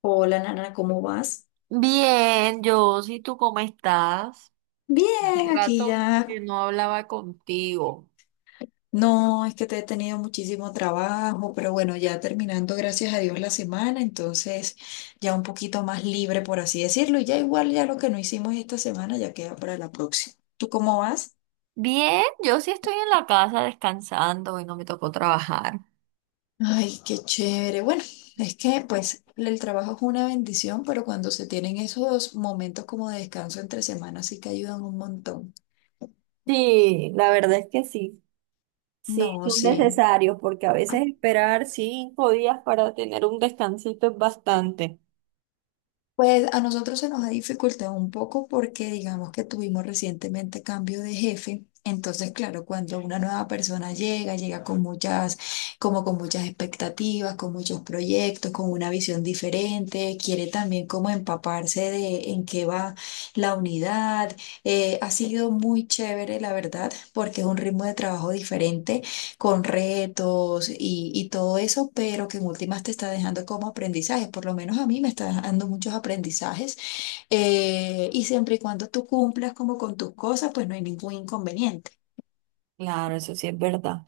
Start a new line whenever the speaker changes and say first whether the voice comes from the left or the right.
left: Hola, Nana, ¿cómo vas?
right: Bien, yo, ¿y tú cómo estás? Hace
left: Bien, aquí
right: rato
left: ya.
right: que no hablaba contigo.
left: No, es que te he tenido muchísimo trabajo, pero bueno, ya terminando, gracias a Dios, la semana, entonces ya un poquito más libre, por así decirlo, y ya igual ya lo que no hicimos esta semana ya queda para la próxima. ¿Tú cómo vas?
right: Bien, yo sí estoy en la casa descansando y no me tocó trabajar.
left: Ay, qué chévere. Bueno, es que pues el trabajo es una bendición, pero cuando se tienen esos momentos como de descanso entre semanas sí que ayudan un montón.
right: Sí, la verdad es que sí, sí,
left: No,
right: son
left: sí.
right: necesarios porque a veces esperar 5 días para tener un descansito es bastante.
left: Pues a nosotros se nos ha dificultado un poco porque digamos que tuvimos recientemente cambio de jefe. Entonces, claro, cuando una nueva persona llega, llega con muchas, como con muchas expectativas, con muchos proyectos, con una visión diferente, quiere también como empaparse de en qué va la unidad. Ha sido muy chévere, la verdad, porque es un ritmo de trabajo diferente con retos y todo eso, pero que en últimas te está dejando como aprendizajes, por lo menos a mí me está dejando muchos aprendizajes, y siempre y cuando tú cumplas como con tus cosas, pues no hay ningún inconveniente.
right: Claro, eso sí es verdad.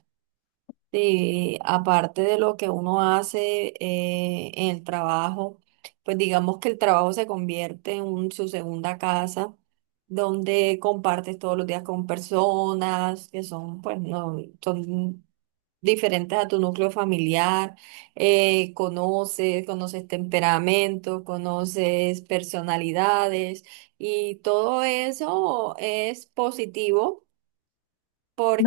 right: Sí, aparte de lo que uno hace en el trabajo, pues digamos que el trabajo se convierte en su segunda casa, donde compartes todos los días con personas que son, pues, no, son diferentes a tu núcleo familiar, conoces temperamentos, conoces personalidades y todo eso es positivo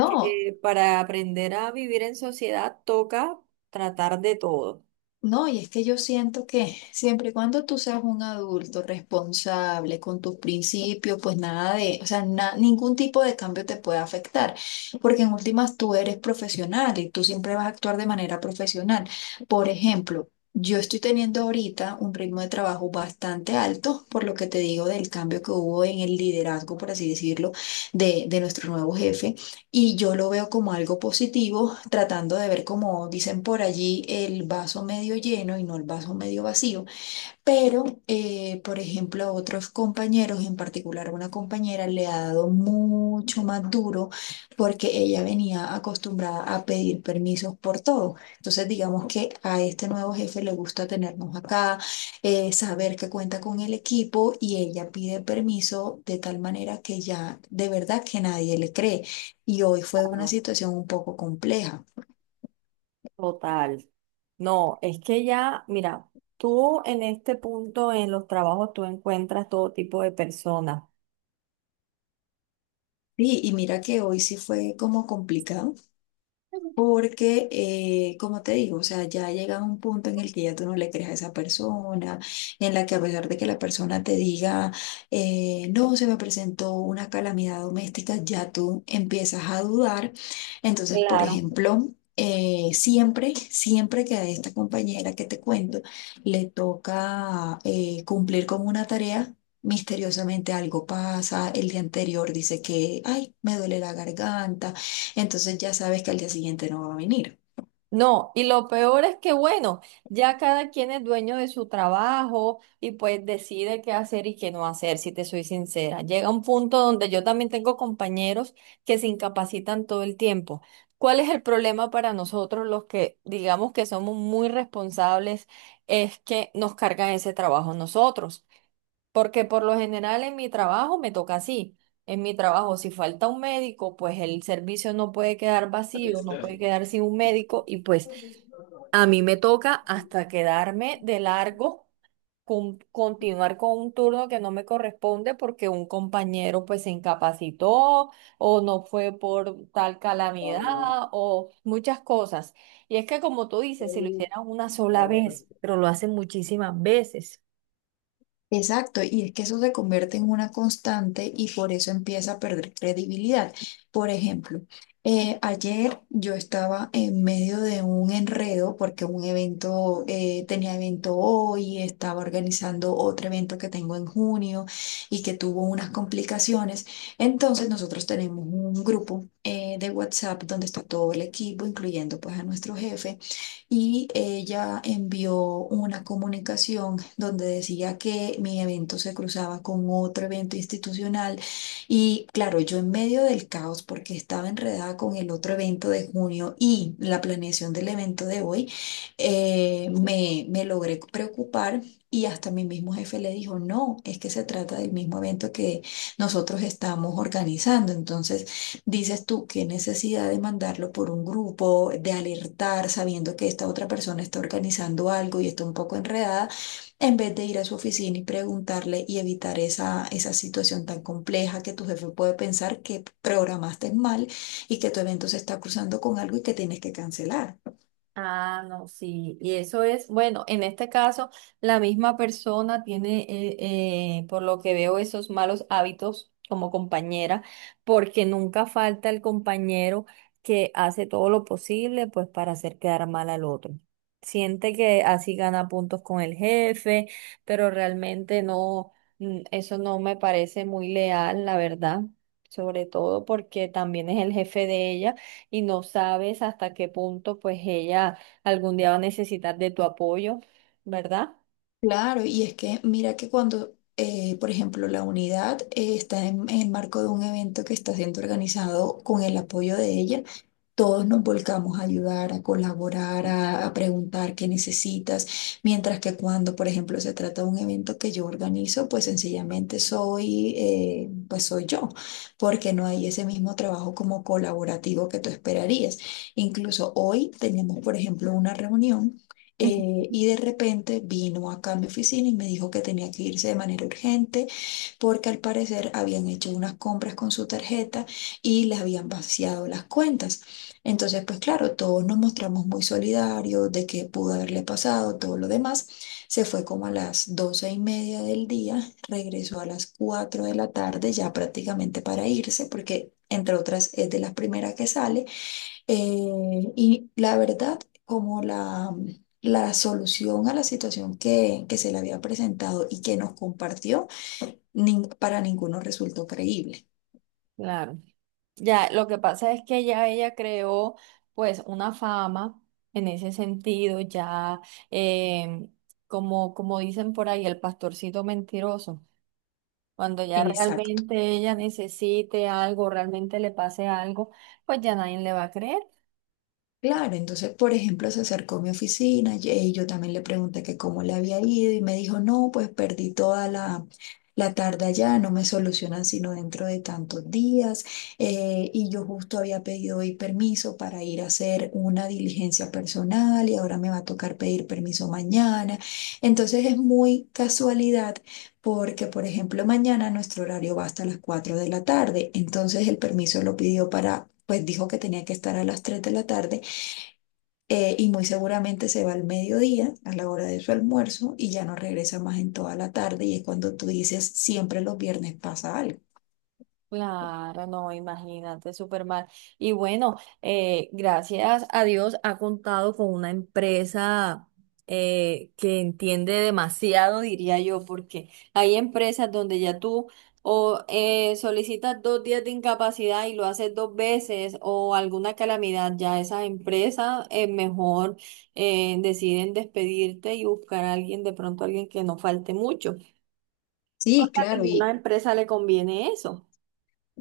left: No.
right: para aprender a vivir en sociedad toca tratar de todo.
left: No, y es que yo siento que siempre y cuando tú seas un adulto responsable con tus principios, pues nada de, o sea, na- ningún tipo de cambio te puede afectar, porque en últimas tú eres profesional y tú siempre vas a actuar de manera profesional. Por ejemplo, yo estoy teniendo ahorita un ritmo de trabajo bastante alto, por lo que te digo del cambio que hubo en el liderazgo, por así decirlo, de nuestro nuevo jefe. Y yo lo veo como algo positivo, tratando de ver, como dicen por allí, el vaso medio lleno y no el vaso medio vacío. Pero, por ejemplo, a otros compañeros, en particular una compañera, le ha dado mucho más duro porque ella venía acostumbrada a pedir permisos por todo. Entonces, digamos que a este nuevo jefe le gusta tenernos acá, saber que cuenta con el equipo y ella pide permiso de tal manera que ya de verdad que nadie le cree. Y hoy fue una
right: Claro,
left: situación un poco compleja.
right: total. No, es que ya, mira, tú en este punto en los trabajos tú encuentras todo tipo de personas.
left: Sí, y mira que hoy sí fue como complicado. Porque, como te digo, o sea, ya llega un punto en el que ya tú no le crees a esa persona, en la que a pesar de que la persona te diga, no, se me presentó una calamidad doméstica, ya tú empiezas a dudar. Entonces, por
right: Claro.
left: ejemplo, siempre, siempre que a esta compañera que te cuento le toca cumplir con una tarea, misteriosamente algo pasa, el día anterior dice que, ay, me duele la garganta, entonces ya sabes que al día siguiente no va a venir.
right: No, y lo peor es que, bueno, ya cada quien es dueño de su trabajo y pues decide qué hacer y qué no hacer, si te soy sincera. Llega un punto donde yo también tengo compañeros que se incapacitan todo el tiempo. ¿Cuál es el problema para nosotros los que digamos que somos muy responsables? Es que nos cargan ese trabajo nosotros. Porque por lo general en mi trabajo me toca así. En mi trabajo, si falta un médico, pues el servicio no puede quedar vacío, no puede quedar sin un médico y pues a mí me toca hasta quedarme de largo, continuar con un turno que no me corresponde porque un compañero pues se incapacitó o no fue por tal calamidad o muchas cosas. Y es que como tú dices, si lo hicieran una sola vez, pero lo hacen muchísimas veces.
left: Exacto, y es que eso se convierte en una constante y por eso empieza a perder credibilidad. Por ejemplo, ayer yo estaba en medio de un enredo porque un evento, tenía evento hoy, estaba organizando otro evento que tengo en junio y que tuvo unas complicaciones. Entonces nosotros tenemos un grupo de WhatsApp donde está todo el equipo, incluyendo pues a nuestro jefe. Y ella envió una comunicación donde decía que mi evento se cruzaba con otro evento institucional, y claro, yo en medio del caos porque estaba enredada con el otro evento de junio y la planeación del evento de hoy, me logré preocupar. Y hasta mi mismo jefe le dijo, no, es que se trata del mismo evento que nosotros estamos organizando. Entonces, dices tú, qué necesidad de mandarlo por un grupo, de alertar sabiendo que esta otra persona está organizando algo y está un poco enredada, en vez de ir a su oficina y preguntarle y evitar esa situación tan compleja que tu jefe puede pensar que programaste mal y que tu evento se está cruzando con algo y que tienes que cancelar.
right: Ah, no, sí, y eso es, bueno, en este caso, la misma persona tiene, por lo que veo, esos malos hábitos como compañera, porque nunca falta el compañero que hace todo lo posible, pues, para hacer quedar mal al otro. Siente que así gana puntos con el jefe, pero realmente no, eso no me parece muy leal, la verdad, sobre todo porque también es el jefe de ella y no sabes hasta qué punto pues ella algún día va a necesitar de tu apoyo, ¿verdad?
left: Claro, y es que mira que cuando, por ejemplo, la unidad está en el marco de un evento que está siendo organizado con el apoyo de ella, todos nos volcamos a ayudar, a colaborar, a preguntar qué necesitas, mientras que cuando, por ejemplo, se trata de un evento que yo organizo, pues sencillamente soy, pues soy yo, porque no hay ese mismo trabajo como colaborativo que tú esperarías. Incluso hoy tenemos, por ejemplo, una reunión.
right: Ujú.
left: Y de repente vino acá a mi oficina y me dijo que tenía que irse de manera urgente porque al parecer habían hecho unas compras con su tarjeta y les habían vaciado las cuentas. Entonces, pues claro, todos nos mostramos muy solidarios de qué pudo haberle pasado, todo lo demás. Se fue como a las doce y media del día, regresó a las cuatro de la tarde ya prácticamente para irse, porque entre otras es de las primeras que sale. Y la verdad, como la solución a la situación que se le había presentado y que nos compartió, nin- para ninguno resultó creíble.
right: Claro. Ya, lo que pasa es que ya ella creó pues una fama en ese sentido, eh, como, como dicen por ahí, el pastorcito mentiroso. Cuando ya
left: Exacto.
right: realmente ella necesite algo, realmente le pase algo, pues ya nadie le va a creer.
left: Claro, entonces, por ejemplo, se acercó a mi oficina y yo también le pregunté que cómo le había ido y me dijo, no, pues perdí toda la tarde allá, no me solucionan sino dentro de tantos días. Y yo justo había pedido hoy permiso para ir a hacer una diligencia personal y ahora me va a tocar pedir permiso mañana. Entonces es muy casualidad porque, por ejemplo, mañana nuestro horario va hasta las 4 de la tarde, entonces el permiso lo pidió para... Pues dijo que tenía que estar a las 3 de la tarde, y muy seguramente se va al mediodía, a la hora de su almuerzo, y ya no regresa más en toda la tarde, y es cuando tú dices, siempre los viernes pasa algo.
right: Claro, no, imagínate, súper mal. Y bueno, gracias a Dios ha contado con una empresa que entiende demasiado, diría yo, porque hay empresas donde ya tú o solicitas 2 días de incapacidad y lo haces 2 veces o alguna calamidad, ya esas empresas mejor deciden despedirte y buscar a alguien, de pronto alguien que no falte mucho.
left: Sí,
right: Porque a
left: claro,
right: ninguna
left: y.
right: empresa le conviene eso.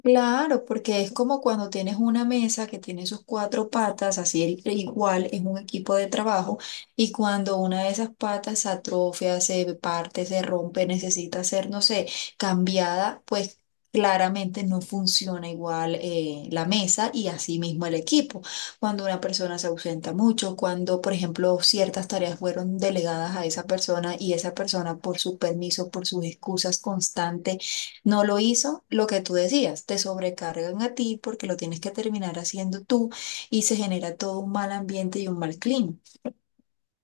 left: Claro, porque es como cuando tienes una mesa que tiene sus cuatro patas, así el- igual es un equipo de trabajo, y cuando una de esas patas se atrofia, se parte, se rompe, necesita ser, no sé, cambiada, pues claramente no funciona igual la mesa y así mismo el equipo. Cuando una persona se ausenta mucho, cuando, por ejemplo, ciertas tareas fueron delegadas a esa persona y esa persona por su permiso, por sus excusas constantes, no lo hizo, lo que tú decías, te sobrecargan a ti porque lo tienes que terminar haciendo tú y se genera todo un mal ambiente y un mal clima.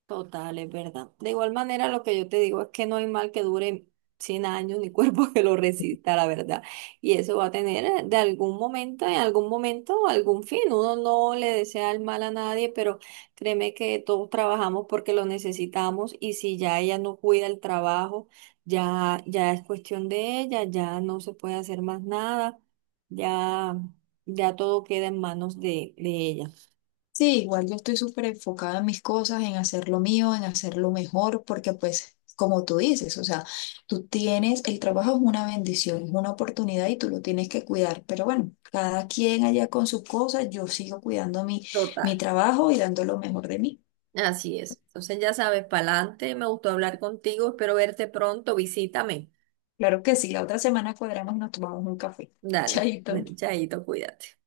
right: Total, es verdad. De igual manera, lo que yo te digo es que no hay mal que dure 100 años ni cuerpo que lo resista, la verdad. Y eso va a tener de algún momento, en algún momento, algún fin. Uno no le desea el mal a nadie, pero créeme que todos trabajamos porque lo necesitamos y si ya ella no cuida el trabajo, ya, ya es cuestión de ella, ya no se puede hacer más nada, ya, ya todo queda en manos de ella.
left: Sí, igual yo estoy súper enfocada en mis cosas, en hacer lo mío, en hacerlo mejor, porque pues, como tú dices, o sea, tú tienes, el trabajo es una bendición, es una oportunidad y tú lo tienes que cuidar, pero bueno, cada quien allá con sus cosas, yo sigo cuidando mi
right: Total.
left: trabajo y dando lo mejor de mí.
right: Así es. Entonces ya sabes, pa'lante, me gustó hablar contigo, espero verte pronto, visítame.
left: Claro que sí, la otra semana cuadramos y nos tomamos un café.
right: Dale,
left: Chaito.
right: bueno, chaito, cuídate.